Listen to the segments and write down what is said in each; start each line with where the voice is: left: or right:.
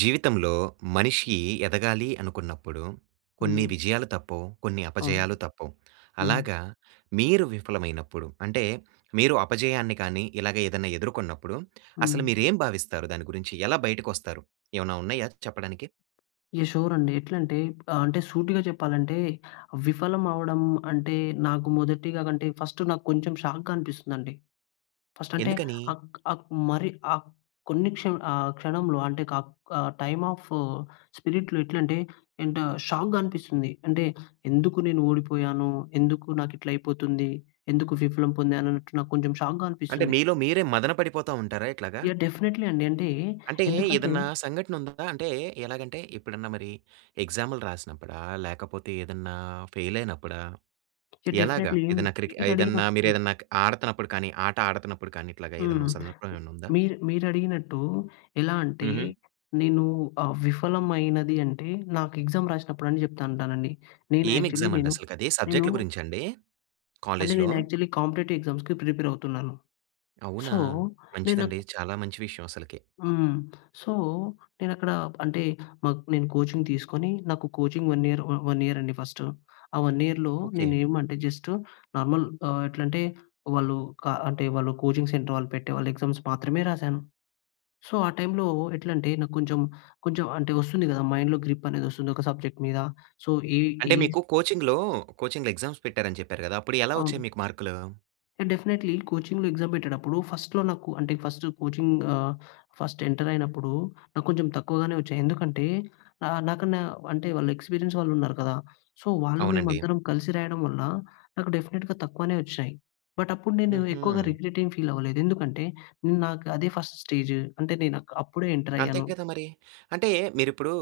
right: జీవితంలో మనిషి ఎదగాలి అనుకున్నప్పుడు, కొన్ని
left: హ్మ్.
right: విజయాలు తప్పవు, కొన్ని
left: అవును.
right: అపజయాలు తప్పవు.
left: హ్మ్.
right: అలాగ మీరు విఫలమైనప్పుడు, అంటే మీరు అపజయాన్ని కానీ ఇలాగ ఏదైనా ఎదుర్కొన్నప్పుడు
left: హ్మ్.
right: అసలు మీరేం భావిస్తారు దాని గురించి, ఎలా బయటకొస్తారు? ఏమైనా ఉన్నాయా చెప్పడానికి?
left: యాహ్! షూర్ అండి. ఎట్లంటే, అంటే సూటిగా చెప్పాలంటే, విఫలం అవ్వడం అంటే నాకు మొదటిగా కంటే ఫస్ట్ నాకు కొంచెం షాక్‌గా అనిపిస్తుందండి. ఫస్ట్ అంటే
right: ఎందుకని?
left: అక్ అక్ మరి ఆ కొన్ని క్షణ ఆ క్షణంలో అంటే క ఆహ్, టైమ్ ఆఫ్ స్పిరిట్‌లో ఎట్లంటే, ఎంత షాక్‌గా అనిపిస్తుంది. అంటే ఎందుకు నేను ఓడిపోయాను? ఎందుకు నాకు ఇట్లా అయిపోతుంది? ఎందుకు విఫలం పొందాను అన్నట్టు నాకు కొంచెం షాక్‌గా
right: అంటే,
left: అనిపిస్తుంది.
right: మీలో మీరే మదన పడిపోతా ఉంటారా ఇట్లాగా?
left: యాహ్! డెఫినెట్‌లీ అండి. అంటే,
right: అంటే
left: ఎందుకంటే?
right: ఏదన్నా సంఘటన ఉందా? అంటే ఎలాగంటే ఎప్పుడన్నా మరి ఎక్సామ్‌లు రాసినప్పుడా? లేకపోతే ఏదన్నా ఫెయిల్ అయినప్పుడా?
left: యాహ్!
right: ఎలాగా?
left: డెఫినెట్‌లీ
right: ఏదైనా క్రికెట్
left: మీరు
right: ఏదన్నా మీరు
left: అడిగినప్పు
right: ఏదైనా ఆడుతున్నప్పుడు కానీ, ఆట ఆడుతున్నప్పుడు కానీ ఇట్లాగా ఏదైనా
left: హ్మ్.
right: ఓ సందర్భం ఏమైనా ఉందా?
left: మీరు మీరు అడిగినట్టు ఎలా అంటే
right: హుహు.
left: నేను అ విఫలమైనది అంటే నాకు ఎగ్జామ్ రాసినప్పుడు అని చెప్తా ఉంటానండి. నేను
right: ఏం
left: యాక్చువలి
right: ఎక్సామ్ అండి
left: నేను,
right: అసలుకు అది
left: నేను
right: సబ్జెక్ట్‌ల గురించా అండి,
left: అంటే,
right: కాలేజ్‌‌లో?
left: నేను యాక్చువల్లీ కాంపిటీటివ్ ఎక్సామ్స్‌కి ప్రిపేర్ అవుతున్నాను.
right: అవునా!
left: సో నేన
right: మంచిదండి, చాలా మంచి విషయం అసలకి.
left: హ్మ్. సో, నేను అక్కడ అంటే నాకు నేను కోచింగ్ తీసుకొని, నాకు కోచింగ్ 1 ఇయర్, 1 ఇయర్ అండి ఫస్టు. ఆ 1 ఇయర్‍లో
right: ఓకె.
left: నేను ఏమంటే జస్ట్, నార్మల్ ఆహ్, ఎట్లంటే వాళ్ళు ఆహ్, అంటే వాళ్ళు కోచింగ్ సెంటర్ వాళ్ళు పెట్టే వాళ్ళు ఎగ్జామ్స్ మాత్రమే రాశాను. సో ఆ టైంలో ఎట్లంటే నాకు కొంచెం, కొంచెం అంటే వస్తుంది కదా! మైండ్‍లో గ్రిప్ అనేది వస్తుంది ఒక సబ్జెక్ట్ మీద. సో ఈ
right: అంటే,
left: ఈ
right: మీకు కోచింగ్‌లో, కోచింగ్‌లో ఎక్సామ్స్ పెట్టారని చెప్పారు కదా! అప్పుడు ఎలా వచ్చాయి
left: అవును.
right: మీకు మార్కులు?
left: అ! డెఫినెట్‌లీ, కోచింగ్‌లో ఎగ్జామ్ పెట్టేటప్పుడు ఫస్ట్‌లో నాకు అంటే ఫస్ట్ కోచింగ్ ఆహ్, ఫస్ట్ ఎంటర్ అయినప్పుడు, నాకు కొంచెం తక్కువగానే వచ్చాయి. ఎందుకంటే ఆహ్, నాకన్నా అంటే వాళ్ళ ఎక్స్పీరియన్స్ వాళ్ళు ఉన్నారు కదా! సో వాళ్ళు
right: అవునండి.
left: మేమందరం కలిసి రాయడం వల్ల, నాకు డెఫినెట్‌గా తక్కువనే వచ్చినయి. బట్ అప్పుడు నేను ఎక్కువగా
right: హుహు.
left: రిగ్రెట్ ఏం ఫీల్ అవ్వలేదు. ఎందుకంటే నేను నాకు అదే ఫస్ట్ స్టేజ్, అంటే నేను అక్ అప్పుడే ఎంటర్
right: అంతే
left: అయ్యాను.
right: కదా మరి. అంటే మీరు ఇప్పుడు,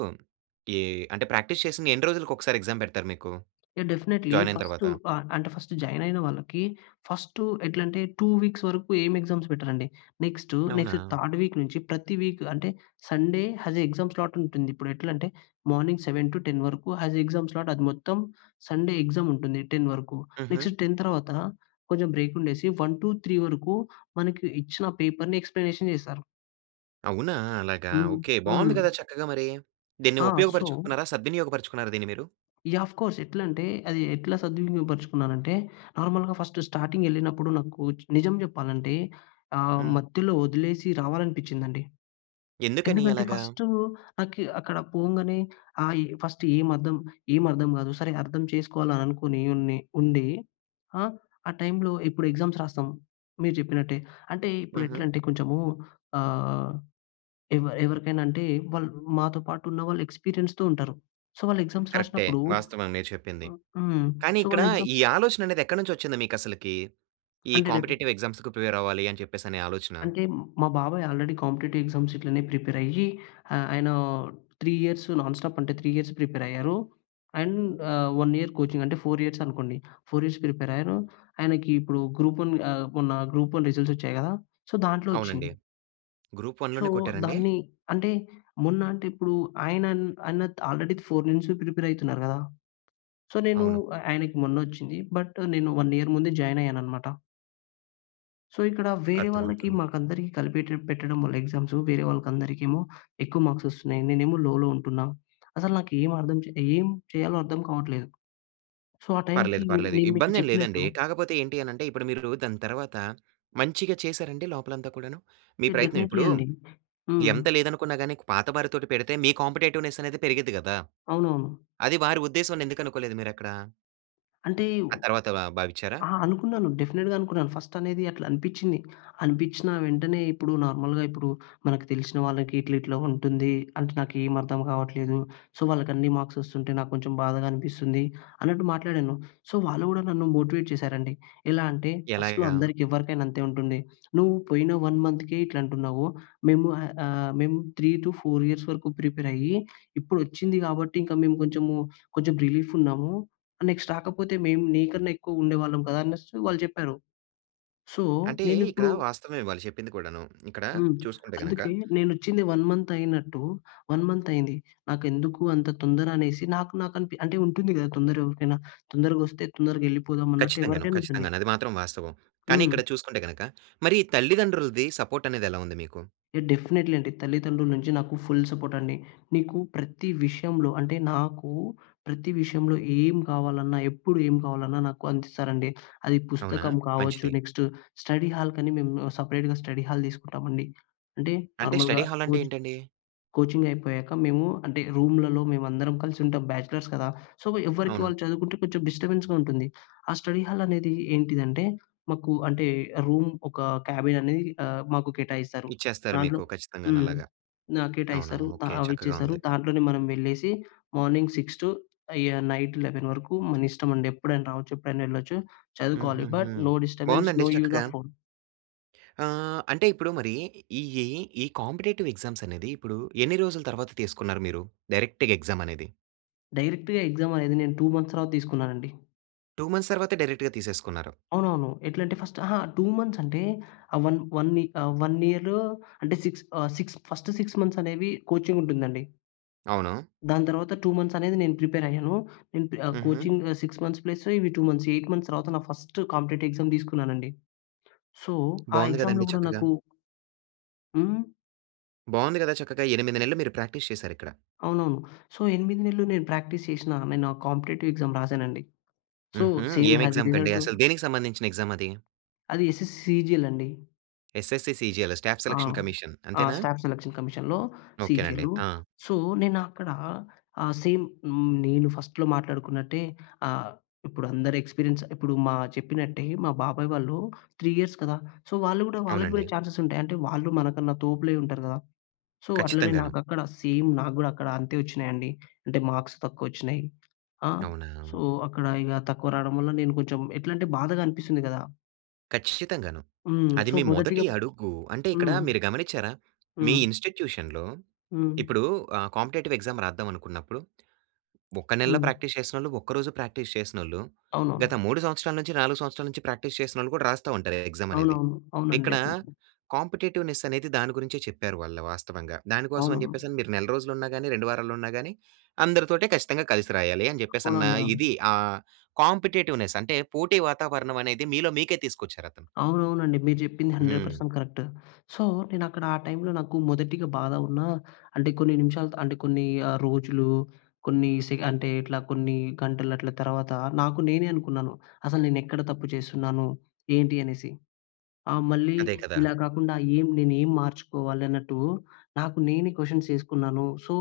right: ఈ అంటే ప్రాక్టీస్ చేసింది ఎన్ని రోజులకొకసారి ఎక్సామ్ పెడతారు మీకు?
left: యాహ్! డెఫినెట్‌లీ,
right: జాయిన్ అయిన
left: ఫస్టు
right: తర్వాత.
left: ఆహ్, అంటే ఫస్ట్ జాయిన్ అయిన వాళ్ళకి, ఫస్టు ఎట్లంటే 2 వీక్స్ వరకు ఏమి ఎగ్జామ్స్ పెట్టరండి. నెక్స్ట్, నెక్స్ట్
right: అవునా?
left: థర్డ్ వీక్ నుంచి ప్రతి వీక్ అంటే Sunday has a exam slot ఉంటుంది. ఇప్పుడు ఎట్లంటే మార్నింగ్ 7-10 వరకు ఆది ఎగ్జామ్ స్లాట్ అది మొత్తం సండే ఎగ్జామ్ ఉంటుంది 10 వరకు. నెక్స్ట్
right: హుహు.
left: 10 తర్వాత కొంచెం బ్రేక్ ఉండేసి, 1-3 వరకు మనకి ఇచ్చిన పేపర్‍ని ఎక్స్‌ప్లేనేషన్ చేస్తారు.
right: అవునా! అలాగా.
left: హ్మ్.
right: ఓకే. బాగుంది
left: హ్మ్.
right: కదా చక్కగా మరి. దీన్ని
left: ఆ! సో
right: ఉపయోగపరుచుకున్నారా? సద్వినియోగ పరుచుకున్నారా దీన్ని మీరు?
left: యాహ్! Of course. ఎట్లా అంటే అది ఎట్లా సద్వినియోగపరుచుకున్నాను అంటే. నార్మల్‌గా ఫస్ట్ స్టార్టింగ్ ఎళ్ళినప్పుడు నాకు నిజం చెప్పాలంటే ఆహ్,
right: హ్మ్.
left: మధ్యలో వదిలేసి రావాలనిపించిందండి.
right: ఎందుకని
left: ఎందుకంటే
right: అలాగా?
left: ఫస్టు నాకి అక్కడ పోంగానే ఆహ్, ఇ ఫస్ట్ ఏమి అర్థం ఏమి అర్థం కాదు. సరే అర్థం చేసుకోవాలి అని అనుకోని ఉన్ని ఉండి. ఆ! ఆ టైమ్‌లో ఇప్పుడు ఎగ్జామ్స్ రాస్తాం. మీరు చెప్పినట్టే అంటే ఇప్పుడు
right: హుహు.
left: ఎట్లా అంటే కొంచెము ఆహ్, ఎవ ఎవరికైనా అంటే వాల్ మాతో పాటు ఉన్న వాళ్ళు ఎక్స్పీరియన్స్‌తో ఉంటారు. సో, వాళ్ళు ఎగ్జామ్స్
right: కరెక్టే.
left: రాసినప్పుడు
right: వాస్తవం మీరు చెప్పింది.
left: హ్మ్.
right: కానీ
left: సో,
right: ఇక్కడ
left: వాళ్ళ ఎగ్జామ్స్
right: ఈ ఆలోచన అనేది ఎక్కడి నుంచి వచ్చింది మీకు అసలకి? ఈ
left: అంటే డెఫ్
right: కాంపెటిటివ్ ఎగ్జామ్స్‌కి ప్రిపేర్ అవ్వాలి అని చెప్పేసి అనే ఆలోచన.
left: అంటే మా బాబాయ్ ఆల్రెడీ కాంపిటేటివ్ ఎగ్జామ్స్ ఇట్లనే ప్రిపేర్ అయ్యి ఆ ఆయన 3 ఇయర్స్ నాన్ స్టాప్ అంటే 3 ఇయర్స్ ప్రిపేర్ అయ్యారు. అండ్ ఆహ్ 1 ఇయర్ కోచింగ్. అంటే 4 ఇయర్స్ అనుకోండి. 4 ప్రిపేర్ అయ్యారు. ఆయనకి ఇప్పుడు గ్రూప్-1 ఆహ్ మొన్న గ్రూప్-1 రిజల్ట్స్ వచ్చాయి కదా! సో, దాంట్లో
right: అవునండి.
left: వచ్చింది.
right: గ్రూప్-1
left: సో,
right: లోనే కొట్టారాండి?
left: దాన్ని అంటే మొన్న అంటే ఇప్పుడు ఆయన న్ అన్న త్ ఆల్రెడీ 4 నుంచి ప్రిపేర్ అయితున్నారు కదా! సో, నేను
right: అవును.
left: అ ఆయనకి మొన్న వచ్చింది. బట్ నేను 1 ఇయర్ ముందే జాయిన్ అయ్యాను అన్నమాట. సో, ఇక్కడ వేరే వాళ్ళకి
right: అర్థమవుతుంది.
left: మాకందరికీ కలిపెట్టి పెట్టడం వల్ల ఎగ్జామ్సు వేరే వాళ్ళకి అందరికేమో ఎక్కువ మార్క్స్ వస్తున్నాయి. నేనేమో లోలో ఉంటున్నా. అసలు నాకు అర్థం చే ఏమి చేయాలో అర్థం కావట్లేదు. సో, ఆ టైమ్‌కి
right: పర్లేదు, పర్లేదు.
left: నేను మీకు
right: ఇబ్బంది ఏం లేదండి.
left: చెప్పినట్టు
right: కాకపోతే ఏంటి అనంటే, ఇప్పుడు మీరు దాని తర్వాత మంచిగా చేసారండి లోపలంతా కూడాను. మీ
left: యాహ్!
right: ప్రయత్నం
left: డెఫినిట్‌లీ
right: ఇప్పుడూ,
left: అండి. హ్మ్.
right: ఎంత లేదనుకున్నా గాని నీకు పాతవారితోటి పెడితే మీ కాంపిటీటివ్నెస్ అనేది పెరిగిద్ది గదా!
left: అవునవును.
right: అది వారి ఉద్దేశం ఎందుకు అనుకోలేదు మీరు అక్కడ...
left: అంటే
right: ఆ తర్వాత ఆహ్, భావించారా?
left: ఆ! అనుకున్నాను డెఫినెట్‌గా అనుకున్నాను. ఫస్ట్ అనేది అట్లా అనిపించింది. అనిపించిన వెంటనే ఇప్పుడు నార్మల్‍గా ఇప్పుడు, మనకు తెలిసిన వాళ్ళకి ఇట్ల ఇట్లా ఉంటుంది. అంటే, నాకు ఏమి అర్థం కావట్లేదు. సో, వాళ్ళకి అన్నీ మార్క్స్ వస్తుంటే నాకు కొంచెం బాధగా అనిపిస్తుంది. అన్నట్టు మాట్లాడాను. సో, వాళ్ళు గూడా నన్ను మోటివేట్ చేసారండి. ఎలా అంటే, "ఫస్ట్‌లో
right: ఎలాగా?
left: అందరికీ ఎవరికైనా అంతే ఉంటుంది. నువ్వు పోయిన 1 మంత్‌కే ఇట్లా అంటున్నావు. మేము ఆహ్, ఆహ్, మేము 3-4 ఇయర్స్ వరకు ప్రిపేరయ్యి. ఇప్పుడు వచ్చింది గాబట్టి ఇంకా మేము కొంచెము, కొంచెం రిలీఫ్ ఉన్నాము. ఆహ్, నెక్స్ట్ రాకపోతే మేము నీకన్నా ఎక్కువ ఉండేవాళ్ళం కదా!" అనేసి వాళ్ళు జెప్పారు. సో,
right: అంటే,
left: నేను
right: ఇక్కడ
left: ఇప్పుడు
right: వాస్తవమే వాళ్ళు చెప్పింది కూడాను. ఇక్కడ
left: హ్మ్.
right: చూసుకుంటే గనక
left: అందుకే నేను వచ్చింది. 1 మంత్ అయినట్టు, 1 మంత్ అయింది. నాకు ఎందుకు అంత తొందర అనేసి నాకు నాకు అంటే ఉంటుంది గదా తొందర ఎవరికైనా. తొందరగొస్తే తొందరగా ఎళ్ళిపోదాం అన్నట్టు
right: ఖచ్చితంగాను,
left: ఎవరికైనా ఉంటుంది.
right: ఖచ్చితంగాను. అది మాత్రం వాస్తవం. కానీ,
left: హ్మ్.
right: ఇక్కడ చూసుకుంటే గనక మరి తల్లిదండ్రులది సపోర్ట్ అనేది ఎలా ఉంది మీకు?
left: యాహ్! డెఫినెట్‌లీ అండి. తల్లిదండ్రుల నుంచి నాకు ఫుల్ సపోర్ట్ అండి. మీకు ప్రతి విషయంలో అంటే, నాకు ప్రతి విషయంలో ఏం కావాలన్నా, ఎప్పుడు ఏం కావాలన్నా నాకు అందిస్తారండి. అది
right: అవునా!
left: పుస్తకం కావచ్చు.
right: మంచిది.
left: నెక్స్టు స్టడీ హాల్‌కని మేము సపరేట్‌గా స్టడీ హాల్ తీసుకున్నామండి. అంటే,
right: అంటే,
left: నార్మల్‌గా
right: స్టడీహాల్ అంటే
left: కోచింగ్
right: ఏంటండి?
left: కోచింగ్ అయిపోయాక, మేము అంటే రూమ్‌లలో మేము అందరం కలిసి ఉంటాం. బ్యాచిలర్స్ కదా. సో, ఎవరికీ
right: అవును.
left: వాళ్ళు చదువుకుంటే, కొంచెం డిస్టర్బెన్స్‌గా ఉంటుంది. ఆ స్టడీ హాల్ అనేది ఏంటిదంటే, మాకు అంటే రూమ్ ఒక క్యాబిన్ అనేది ఆహ్, మాకు కేటాయిస్తారు.
right: ఇచ్చేస్తారు
left: దాంట్లో
right: మీకు. ఖచ్చితంగాను
left: హ్మ్.
right: అలాగా.
left: ఆ
right: అవునా!
left: కేటాయిస్తారు. త
right: ఓకే.
left: అవి
right: చక్కగా
left: ఇచ్చేసారు.
right: ఉంది.
left: దాంట్లోనే మనం వెళ్ళేసి మార్నింగ్ 6 టూ యాహ్! నైట్ 11 వరకు మన ఇష్టం అండి. ఎప్పుడైనా రావచ్చు. ఎప్పుడైనా ఎళ్ళొచ్చు. చదువుకోవాలి.
right: హుహుహు.
left: బట్, నో డిస్టర్బెన్స్,
right: బాగుందండి
left: నో యూజ్
right: చక్కగా.
left: Off phone.
right: ఆహ్, అంటే, ఇప్పుడు మరీ ఈ ఎ ఈ కంపెటిటివ్ ఎగ్జామ్స్ అనేది ఇప్పుడు ఎన్ని రోజుల తర్వాత తీసుకున్నారు మీరు? డైరెక్ట్‌గా ఎగ్జామ్ అనేది?
left: డైరెక్ట్‌గా ఎక్జామ్ అనేది నేను 2 మంత్స్ తర్వాత తీసుకున్నానండి.
right: 2 మంత్స్ తర్వాతే డైరెక్ట్‌గా తీసేసుకున్నారు.
left: అవునవును. ఎట్లా అంటే ఫస్ట్ అహా! 2 మంత్స్ అంటే ఆహ్, వన్ వన్ ఇ ఆహ్, 1 ఇయర్‌ అంటే 6 ఆహ్, 6 ఫస్ట్ 6 మంత్స్ అనేవి కోచింగ్ ఉంటుందండి.
right: అవును.
left: దాని తర్వాత 2 మంత్స్ అనేది నేను ప్రిపేర్ అయ్యాను. నేను పి ఆహ్,
right: హుహు.
left: కోచింగ్ 6 మంత్స్ ప్లస్ ఇవి 2 మంత్స్, 8 మంత్స్ తర్వాత నేను నా ఫస్ట్ కాంపిటేటివ్ ఎక్సామ్ తీసుకున్నానండి. సో, ఆ
right: బావుంది
left: ఎక్సామ్‌లో
right: కదండీ
left: గూడా
right: చక్కగా!
left: నాకు హ్మ్.
right: బాగుంది కదా చక్కగా. 8 నెలలు మీరు ప్రాక్టీస్ చేసారు ఇక్కడ.
left: అవునవును. సో, 8 నెలలు నేను ప్రాక్టీస్ చేసినా. ఐ మీన్ ఆ కాంపిటేటివ్ ఎక్సామ్ రాసానండి. సో,
right: హుహు.
left: సేమ్
right: ఏం
left: హాది
right: ఎక్సామ్ కండి?
left: రిజల్టు
right: అసలు దేనికి సంబంధించిన ఎక్సామ్ అది?
left: అది యెస్‌యెస్‌‌సీజియల్ అండి.
right: యెస్‌యెస్‌సీజియల్ స్టాఫ్
left: ఆ!
right: సెలక్షన్ కమిషన్‌
left: ఆ!
right: అంతేనా?
left: స్టాఫ్ సెలక్షన్ కమిషన్‌లో
right: ఓకే అండి.
left: సీజియల్.
right: ఆ!
left: సో, నేను అక్కడ ఆహ్, సేమ్ హ్మ్. నేను ఫస్ట్‌లో మాట్లాడుకున్నట్టే. ఆహ్, ఇప్పుడు అందరు ఎక్స్పీరియన్స్ ఇప్పుడు మా చెప్పినట్టే మా బాబాయ్ వాళ్ళు 3 ఇయర్స్ కదా! సో, వాళ్ళు గూడా వాళ్ళకి
right: అవునండి.
left: గూడా ఛాన్సెస్ ఉంటాయి. అంటే వాళ్ళు మనకన్నా తోపులై ఉంటారు గదా! సో, అట్లనే
right: ఖచ్చితంగాను.
left: నాకు అక్కడ సేమ్ నాకు గూడా అక్కడ అంతే వచ్చినాయండి. అంటే మార్క్స్ తక్కువ వచ్చినాయి. ఆహ్, సో,
right: అవునా!
left: అక్కడ ఇగ తక్కువ రావడం వల్ల నేను కొంచెం ఎట్లంటే బాధగా అనిపిస్తుంది గదా!
right: కచ్చితంగాను.
left: హ్మ్.
right: అది
left: సో,
right: మీ
left: మొదటిగా
right: మొదటి అడుగు. అంటే, ఇక్కడ
left: హ్మ్.
right: మీరు గమనిచ్చేరా? మీ
left: హ్మ్.
right: ఇన్స్టిట్యూషన్‌లో,
left: హ్మ్.
right: ఇప్పుడూ ఆహ్, కాంపిటేటివ్ ఎగ్జామ్ రాద్దాం అనుకున్నప్పుడు, ఒక నెల్లో
left: హ్మ్.
right: ప్రాక్టీస్ చేసినోళ్ళు, ఒక్క రోజు ప్రాక్టీస్ చేసినోళ్ళు, గత
left: అవునవును.
right: 3 సంవత్సరాల నుంచి, 4 సంవత్సరాల నుంచి ప్రాక్టీస్ చేసినోళ్ళు కూడా, రాస్తా ఉంటారు ఎ ఎగ్జామనేది.
left: అవునవును. అవునండి
right: ఇక్కడ
left: డెఫ్‌నెట్లీ.
right: కాంపిటీటివ్‌నిస్సనేది, దాని గురించే చెప్పారు వాళ్ళ వాస్తవంగా. దానికోసం అని
left: అవునవును.
right: చెప్పేసని, మీరు నెల రోజులు ఉన్నా గానీ, 2 వారాలు ఉన్నా గానీ, అందరితోటే ఖచ్చితంగా కలిసి రాయాలి అని చెప్పేసన్న
left: అవునండీ, అవును.
right: ఇది, ఆహ్, కాంపిటిటివ్‌నెస్ అంటే, పోటీ వాతావరణవనేది మీలో మీకే తీసుకొచ్చారతను.
left: అవునవునండి. మీరు చెప్పింది హండ్రెడ్
right: హ్మ్.
left: Percent correct. సో, నేనక్కడ ఆ టైంలో నాకు మొదటిగ బాధ ఉన్నా, అంటే కొన్ని నిమిషాలు త అంటే కొన్ని ఆహ్, రోజులు కొన్ని సే అంటే ఇట్లా, కొన్ని గంటలట్ల తర్వాత, నాకు నేనే అనుకున్నాను. అసలు నేనెక్కడ తప్పు చేసున్నాను? ఏంటి? అనేసి. ఆహ్, మళ్ళీ
right: అదే కదా!
left: ఇలా కాకుండా ఏం నేనేం మార్చుకోవాలన్నట్టు, నాకు నేనే క్వషన్సేసుకున్నాను. సో,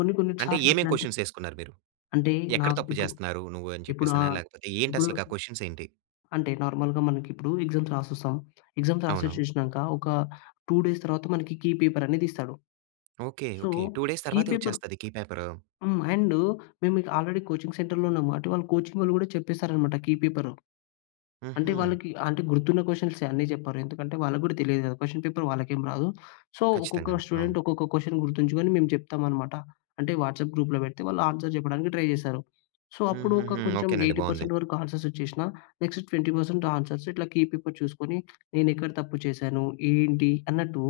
left: కొన్ని కొన్ని
right: అంటే ఏమేం
left: సార్లిట్లాంటి
right: కొషెన్సేసుకున్నారు మీరు?
left: అంటే,
right: ఎక్కడ తప్పు
left: నాకిపుడు
right: చేస్తన్నారు? నువ్వు అని
left: ఇప్పుడు
right: చెప్పేసనా?
left: ఆహ్,
right: లేకపోతే ఏంటి
left: ఇప్పుడు
right: అసలకి? ఆ కొషెన్సేంటి?
left: అంటే నార్మల్‌గా మనకిప్పుడూ ఎగ్జామ్స్ రాసేస్తాం. ఎగ్జామ్స్
right: అవును.
left: రాసేసేసినాక, ఒక 2 డేస్ తర్వాత, మనకి కీ పేపర్ అనేదిస్తాడు.
right: Okay.
left: So,
right: okay. 2 days
left: key
right: తర్వాతే,
left: పేపరు
right: వచ్చేస్తది కీ పేపరు.
left: హ్మ్. అండు, మేం మీకు ఆల్రెడీ కోచింగ్ సెంటర్‌లో ఉన్నాము. అటే, వాళ్ళు కోచింగ్‌లు కూడా చెప్పేసారనమాట, కీ పీపరు. అంటే వాళ్ళకి అంటే గుర్తున్న కొషన్సే. అన్నీ చెప్పరు. ఎందుకంటే, వాళ్ళకి గూడా తెలియదు కదా! కొషన్ పేపర్ వాళ్ళకేం రాదు. సో, ఒక్కొక్క
right: ఖచ్చితంగాను. అవును.
left: స్టూడెంట్, ఒక్కొక్క కొషన్ గుర్తుంచుకొని మేం చెప్తామనమాట. అంటే, వాట్సప్ గ్రూప్‌లో పెడితే, వాళ్ళు ఆన్సర్ చెప్పడానికి ట్రై జేస్తారు. సో, అప్పుడు ఓక
right: హుహుహు.
left: కొంచెం
right: ఓకేనండి
left: ఎయిటీ
right: బాగుంది.
left: పర్సెంట్ వరకు ఆన్సర్సొచ్చేసినా, నెక్స్ట్ 20% ఆన్సర్స్ ఇట్లా కీ పేపర్ చూసుకొని, నేనెక్కడ తప్పు చేశాను? ఏంటి? అన్నట్టు,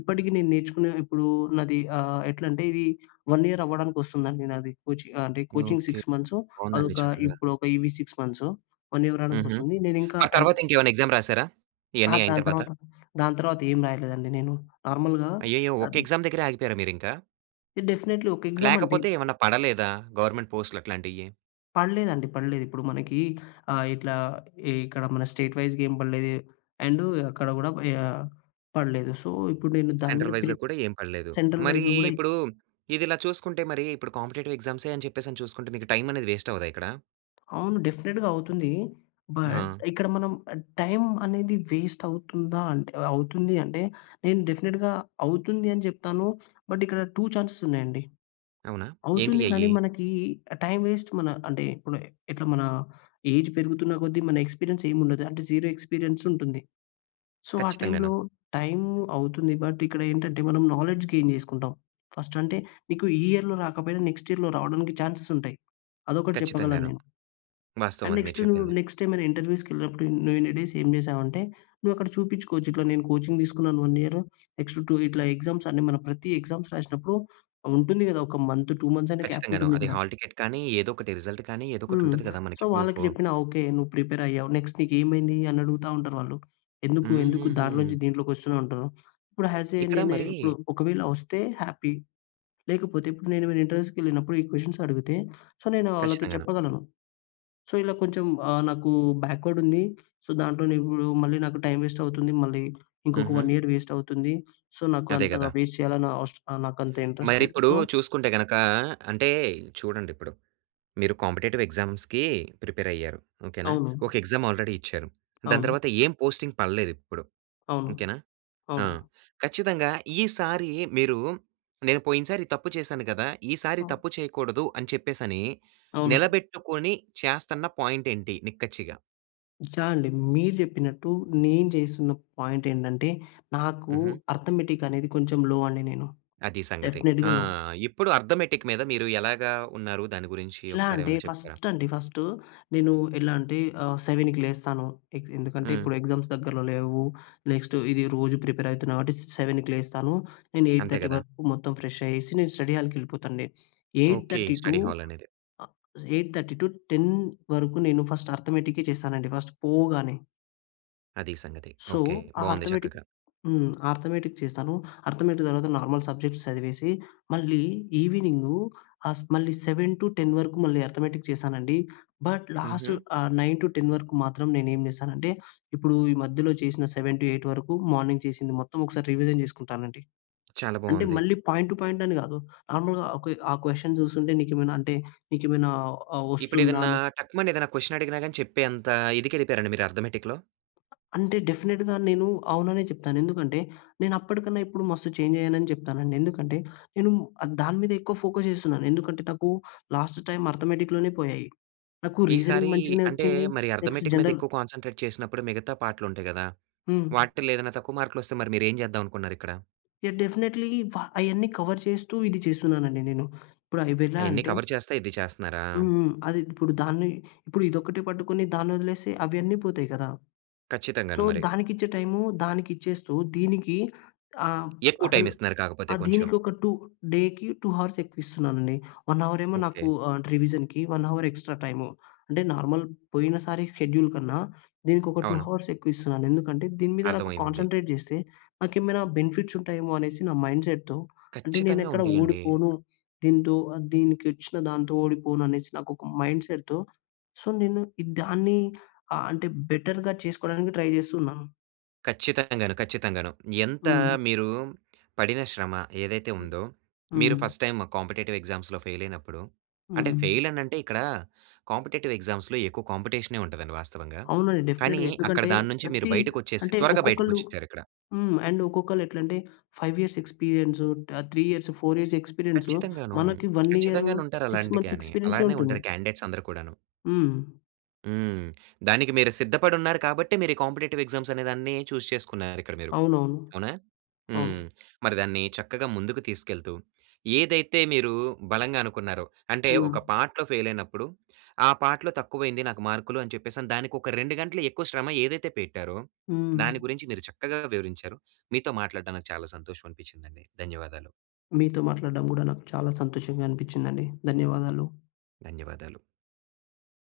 left: ఇప్పటికి నేను నేర్చుకునే ఇప్పుడు నాది ఆహ్, ఎట్లంటే ఇది 1 ఇయర్ అవ్వడానికొస్తుందండి నాది. కోచి ఆహ్, అంటే కోచింగ్
right: ఓకే.
left: 6 మంత్సు.
right: బావుందండి
left: అదొక
right: చక్కగా.
left: ఇప్పుడొక ఇవి 6 మంత్సు. 1 ఇవు
right: హుహు.
left: రావడానికొస్తుంది. నేనింకా
right: మరి
left: అంట్
right: తర్వాత ఇంకేవైనా ఎగ్జామ్ రాసేరా,
left: అహ!
right: ఇయన్నీ ఐన
left: దాని
right: తర్వాత?
left: తర్వాత దాని తర్వాతేం రాయలేదండి నేను. నార్మల్‌గా
right: అయ్యయ్యో!
left: అం
right: ఒక్క ఎగ్జామ్ దగ్గరే ఆగిపోయారా మీరింక?
left: డెఫినిట్‌లీ ఒక ఎగ్జామ్ అండి.
right: లేకపోతే ఏమన్నా పడలేదా? గవర్నమెంట్ పోస్ట్‌లు అట్లాంటియి.
left: పడలేదండి, పడలేదు. ఇప్పుడు మనకి ఆహ్, ఇట్లా ఇక్కడ మన స్టేట్ వైజ్‌గా ఏం పడలేదు. అండ్ అక్కడ కూడా ఆహ్, పడలేదు. సో, ఇప్పుడు నేను దాని మీద
right: సెంట్రల్
left: ప్రి
right: వైజ్‌గా కూడా ఏం పడలేదు.
left: సెంట్రల్
right: మరి
left: వైజ్‌గా కూడా
right: ఇప్పుడు ఇది ఇలా చూసుకుంటే, మరి ఇప్పుడు కాంపెటిటివ్ ఎగ్జామ్సే అని చెప్పేసి చూసుకుంటే, మీకు టైమ్ అనేది వేస్ట్ అవ్వదా ఇక్కడ?
left: అవును. డెఫినిట్‌గా అవుతుంది. బట్
right: ఆ!
left: ఇక్కడ మనం టైమ్ అనేది వేస్ట్ అవుతుందా? అంటే అవుతుంది అంటే, నేను డెఫినిట్‌గా అవుతుంది అని చెప్తాను. బట్ ఇక్కడ టూ చాన్సెస్ ఉన్నాయండి.
right: అవునా? ఏంటి
left: అవుతుంది కానీ
right: యయ్యి?
left: మనకి టైమ్ వేస్ట్ మన అంటే, ఇప్పడు ఎట్లా మన ఏజ్ పెరుగుతున్న కొద్దీ మన ఎక్స్పీరియన్స్ ఏమి ఉండదు. అంటే, జీరో ఎక్స్పీరియన్స్ ఉంటుంది. సో, ఆ టైమ్‌లో
right: ఖచ్చితంగాను.
left: టైమ్ అవుతుంది బట్ ఇక్కడేంటంటే, మనం నాలెడ్జ్ గెయిన్ చేసుకుంటాం. ఫస్ట్ అంటే మీకు ఈ ఇయర్‌లో రాకపోయినా నెక్స్ట్ ఇయర్‌లో రావడానికి చాన్స్‌స్ ఉంటాయి. అదొకటి చెప్పగలను
right: ఖచ్చితంగాను.
left: నేను.
right: వాస్తవం
left: అండ్
right: అది మీరు
left: నెక్స్ట్ నువు
right: చెప్పింది.
left: నెక్స్ట్ ఏమైనా ఇంటర్‌వ్యూస్‌కి వెళ్ళినప్పుడు "నువ్వు ఇన్ని డేస్ ఏమి చేసావు?" అంటే, నువ్వు అక్కడ చూపిచ్చుకోవచ్చు. ఇట్ల నేను కోచింగ్ తీసుకున్నాను 1 ఇయర్‌. నెక్స్ట్ టూ ఇట్లా ఎగ్జామ్స్ అన్ని మన ప్రతి ఎగ్జామ్స్ రాసినప్పుడు ఉంటుంది గదా! ఒక మంత్, 2 మంత్స్ అన్నా గ్యాప్
right: ఖచ్చితంగాను.
left: ఉంటుంది
right: అది
left: గదా!
right: హాల్ టికెట్‌ కానీ, ఏదో ఒకటి రిజల్ట్‌ కానీ, ఏదో ఒకటి
left: హ్మ్.
right: ఉంటది కదా!
left: సో,
right: మనకి ప్రూఫ్.
left: వాళ్ళకి చెప్పినా ఓకే. నువ్వు ప్రిపేర్ అయ్యావు. నెక్స్ట్ "నీకేమైంది?" అని అడుగుతా ఉంటారు వాళ్ళు. "ఎందుకు, ఎందుకు దాంట్లో నుంచి
right: హుహుహు.
left: దీంట్లోకి వస్తూనావు?" అంటారు. ఇప్పుడు హౌసే
right: ఇక్కడ
left: నేను
right: మరీ
left: ఇప్పుడు ఒకవేళ వస్తే హ్యాపీ. లేకపోతే ఇప్పుడు నేను ఇంటర్‌వ్యూస్‌కి వెళ్ళినప్పుడు ఈ క్వశ్చన్స్ అడగితే, సో, నేను వాళ్ళకి
right: ఖచ్చితంగాను.
left: చెప్పగలను. సో, ఇలా కొంచెం ఆహ్, నాకు బ్యాక్వర్డ్ ఉంది. సో, దాంట్లోనే ఇప్పుడు మళ్ళీ నాకు టైమ్ వేస్ట్ అవుతుంది. మళ్ళీ ఇంకొక
right: హుహు.
left: 1 ఇయర్ వేస్ట్ అవుతుంది. సో, నాకు
right: అదే
left: అంతగా
right: గదా!
left: వేస్ట్ చేయాలన్న అవసర ఆహ్, నాకు అంత ఇంట్రెస్ట్ లేదు.
right: మరిప్పుడు
left: సో
right: చూసుకుంటే గనకా, అంటే చూడండిప్పుడు, మీరు కాంపిటేటివ్ ఎగ్జామ్స్‌కి ప్రిపేర్ అయ్యారు. ఓకేనా!
left: అవును.
right: ఒక ఎగ్జామ్స్‌ ఆల్రెడీ ఇచ్చారు. దాని
left: అవును.
right: తర్వాత ఏం పోస్టింగ్ పడలేదు ఇప్పుడు.
left: అవును.
right: ఇంతేనా. ఆ!
left: అవును.
right: ఖచ్చితంగా ఈసారి మీరు, "నేను పోయినసారి తప్పు చేశాను కదా! ఈసారి
left: ఆ!
right: తప్పు చేయకూడదు" అని చెప్పేసి అని
left: అవును.
right: నిలబెట్టుకొని చేస్తన్న పాయింట్ ఏంటి? నిక్కచ్చిగా.
left: చ అండి. మీరు చెప్పినట్టు, నేను చేస్తున్న పాయింట్ ఏంటంటే, నాకు
right: హుహు.
left: అర్ధమెటిక్ అనేది కొంచెం లో అండి. నేను
right: అది సంగతి. ఆ!
left: డెఫినిట్‌గా లో.
right: ఇప్పుడు అర్ధమెటిక్ మీద మీరు ఎలాగా ఉన్నారు? దాని గురించి
left: ఎలా
right: ఒకసారి
left: అంటే
right: ఏమైనా చెప్తారా?
left: ఫస్ట్ అండి ఫస్టు. నేను ఎలా అంటే ఆహ్, 7కి లేస్తాను. ఎ ఎందుకంటే
right: హ్మ్.
left: ఇప్పుడు ఎగ్జామ్స్ దగ్గరలో లేవు. నెక్స్ట్ ఇది రోజు ప్రిపేర్ అయితున్నా అంటే, 7కి లేస్తాను. నేను ఎయిట్
right: అంతే
left: థర్టీ
right: కదా!
left: వరకు మొత్తం ఫ్రెష్ అయ్యేసి, నేను స్టడీ హాల్‌కెళ్ళిపోతాను అండి. Eight
right: okay.
left: Thirty to
right: study hall అనేది
left: ఆహ్, 8:30-10 వరకు నేను ఫస్ట్ అర్ధమెటిక్కే చేస్తానండి. ఫస్ట్ పోగానే.
right: అది సంగతి.
left: So,
right: okay.
left: ఆ
right: బావుంది
left: అర్ధమెటిక్
right: చక్కగా.
left: హ్మ్. అర్ధమెటిక్ చేస్తాను. అర్థమెటిక్ తర్వాత నార్మల్ సబ్జెక్ట్స్ చదివేసి మళ్ళీ ఈవెనింగు ఆహ్, మళ్ళీ 7-10 వరకు మళ్ళీ అర్ధమెటిక్ చేశానండి. బట్, లాస్ట్
right: హుహు.
left: ఆహ్, 9-10 వరకు మాత్రం నేను ఏం చేస్తానంటే, ఇప్పుడు ఈ మధ్యలో చేసిన 7-8 వరకు మార్నింగ్ చేసింది మొత్తం ఒకసారి రివిజన్ చేసుకుంటానండి.
right: చాలా
left: అంటే
right: బావుంది.
left: మళ్ళీ పాయింట్ టు పాయింట్ అని కాదు. నార్మల్‌గా ఆహ్, ఆ క్వెషన్ చూస్తుంటే, నీకు ఏమైనా అంటే నీకు ఏమైనా ఆహ్,
right: ఇప్పుడు
left: వస్తుందా
right: ఏదన్నా
left: అన్నటు.
right: టక్ మని ఏదైనా క్వెషన్ అడిగినా గాని, చెప్పేంత ఇదికి వెళ్ళిపోయారండి మీరు అర్ధమెటిక్‌లో?
left: అంటే డెఫినిట్‌గా నేను అవుననే చెప్తాను. ఎందుకంటే, నేను అప్పటికన్నా ఇప్పుడు మస్తు ఛేంజ్ అయ్యాను చెప్తానండి. ఎందుకంటే నేను ఆహ్, దాని మీద ఎక్కువ ఫోకస్ చేస్తున్నాను. ఎందుకంటే నాకూ లాస్ట్ టైమ్ అర్ధమెటిక్‌లోనే పోయాయి. నాకూ
right: ఈసారి
left: రీజనింగ్ మంచిగానే
right: అంటే
left: వచ్చింది.
right: మరి
left: నెక్స్ట్
right: అర్థమెటిక్ మీద
left: జనరల్
right: ఎక్కువ కాన్సంట్రేట్ చేసినప్పుడు మిగతా పార్ట్‌లుంటాయి కదా!
left: హ్మ్.
right: వాటిలో ఏదైనా తక్కువ మార్కులొస్తే మరి మీరేం చేద్దామనుకున్నారిక్కడ?
left: యహ్! డెఫినెట్లీ వ అయన్నీ కవర్ చేస్తూ ఇది చేస్తున్నానండి నేనూ. ఇప్పుడవి ఎలా
right: అయన్నీ
left: అంటే
right: కవర్ చేస్తా ఇది చేస్తున్నారా?
left: హ్మ్. హ్మ్. అది ఇప్పుడు దాన్ని ఇప్పుడు ఇదొక్కటి పట్టుకొని దాన్నొదిలేసి అవన్ని పోతాయి కదా! సో
right: ఖచ్చితంగాను మరి.
left: దానికి ఇచ్చే టైము దానికిచ్చేస్తూ, దీనికీ ఆహ్,
right: ఎక్కువ
left: అసలు
right: టైమిస్తున్నారు కాకపోతే
left: ఆ!
right: కొంచెం.
left: దీనికి ఒక 2 డేకి 2 హవర్స్ ఎక్కువిస్తున్నానండి. 1 అవర్ ఏమో
right: ఓకె.
left: నాకు ఆహ్, రివిజన్‍కి 1 అవర్ ఎక్స్‌ట్రా టైము. అంటే నార్మల్ పోయినసారి షెడ్యూల్ కన్నా దీనికి ఒక 2
right: అవును.
left: హవర్స్ ఎక్కువిస్తున్నాను. ఎందుకంటే, దీని మీద నాకు
right: అర్థమైంది.
left: కాన్సంట్రేట్ జేస్తే నాకేమైనా బెనిఫిట్స్ ఉంటాయేమో అనేసి నా మైండ్ సెట్‌తో అంటే నేను
right: ఖచ్చితంగా
left: ఎక్కడ
right: ఉంటాయండి.
left: ఓడిపోను, దీంతో ఆహ్, దీనికిచ్చిన దాంతో ఓడిపోను అనేసి నాకు ఒక మైండ్ సెట్‌తో. సో నేను ఇ దాన్ని ఆహ్, అంటే బెటర్‌గా చేసుకోవడానికి ట్రై చేస్తూ ఉన్నాను.
right: ఖచ్చితంగాగను, ఖచ్చితంగాను. ఎంతా
left: హ్మ్.
right: మీరు పడిన శ్రమ ఏదైతే ఉందో, మీరు
left: హ్మ్.
right: ఫస్ట్ టైమ్ కాంపిటేటివ్ ఎగ్జామ్స్‌లో ఫెయిలైయినప్పుడు అంటే
left: హ్మ్.
right: ఫెయిలని అంటే ఇక్కడ కాంపిటేటివ్ ఎగ్జామ్స్‌లో ఎక్కువ కాంపిటీషనే ఉంటదండి వాస్తవంగా.
left: అవునండి
right: కానీ
left: డెఫినిట్‌గా.
right: అక్కడ
left: ఎందుకంటే,
right: దాన్నుంచి మీరు
left: ప్రతి
right: బయటకొచ్చేసి,
left: అంటే
right: త్వరగా
left: ఒక్కొక్కళ్ళు
right: బయటకొచ్చేసారిక్కడ.
left: హ్మ్. ఒక్కొక్కళ్ళెట్లా అంటే 5 ఇయర్స్ ఎక్స్‌పీరియన్సు ఆహ్, 3 ఇయర్స్, 4 ఇయర్స్ ఎక్స్‌పీరియన్సూ
right: ఖచ్చితంగాను.
left: మనకి 1 ఇయర్
right: ఖచ్చితంగానుంటారు
left: 6
right: అలాంటి
left: మంత్స్
right: గాని,
left: ఎక్స్‌పీరియన్సే
right: అలానే
left: ఉంటుంది.
right: ఉంటారు కాంన్డిడేట్స్ అందరూ కూడాను.
left: హ్మ్.
right: హ్మ్. దానికి మీరు సిద్ధపడున్నారు కాబట్టే మీరు ఈ కాంపిటీటివ్ ఎగ్జామ్స్ అనే దాన్ని చూజ్ చేసుకున్నారిక్కడ మీరు.
left: అవునవును.
right: అవునా?
left: అవును.
right: హ్మ్. మరి దాన్ని చక్కగా ముందుకు తీసుకెళ్తూ ఏదైతే మీరూ బలంగా అనుకున్నారో. అంటే
left: హ్మ్.
right: ఒక పార్ట్‌లో ఫెయిలైనప్పుడు, ఆ పార్ట్‌లో తక్కువైంది నాకు మార్కులు అని చెప్పేసని. దానికొక 2 గంటలు ఎక్కువ శ్రమ ఏదైతే పెట్టారో, దాని
left: హ్మ్.
right: గురించి మీరు చక్కగా వివరించారు. మీతో మాట్లాడడం నాకు చాలా సంతోషమనిపించిందండి. ధన్యవాదాలు.
left: మీతో మాట్లాడడం కూడా నాకు చాలా సంతోషంగా అనిపించిందండి. ధన్యవాదాలు.
right: ధన్యవాదాలు.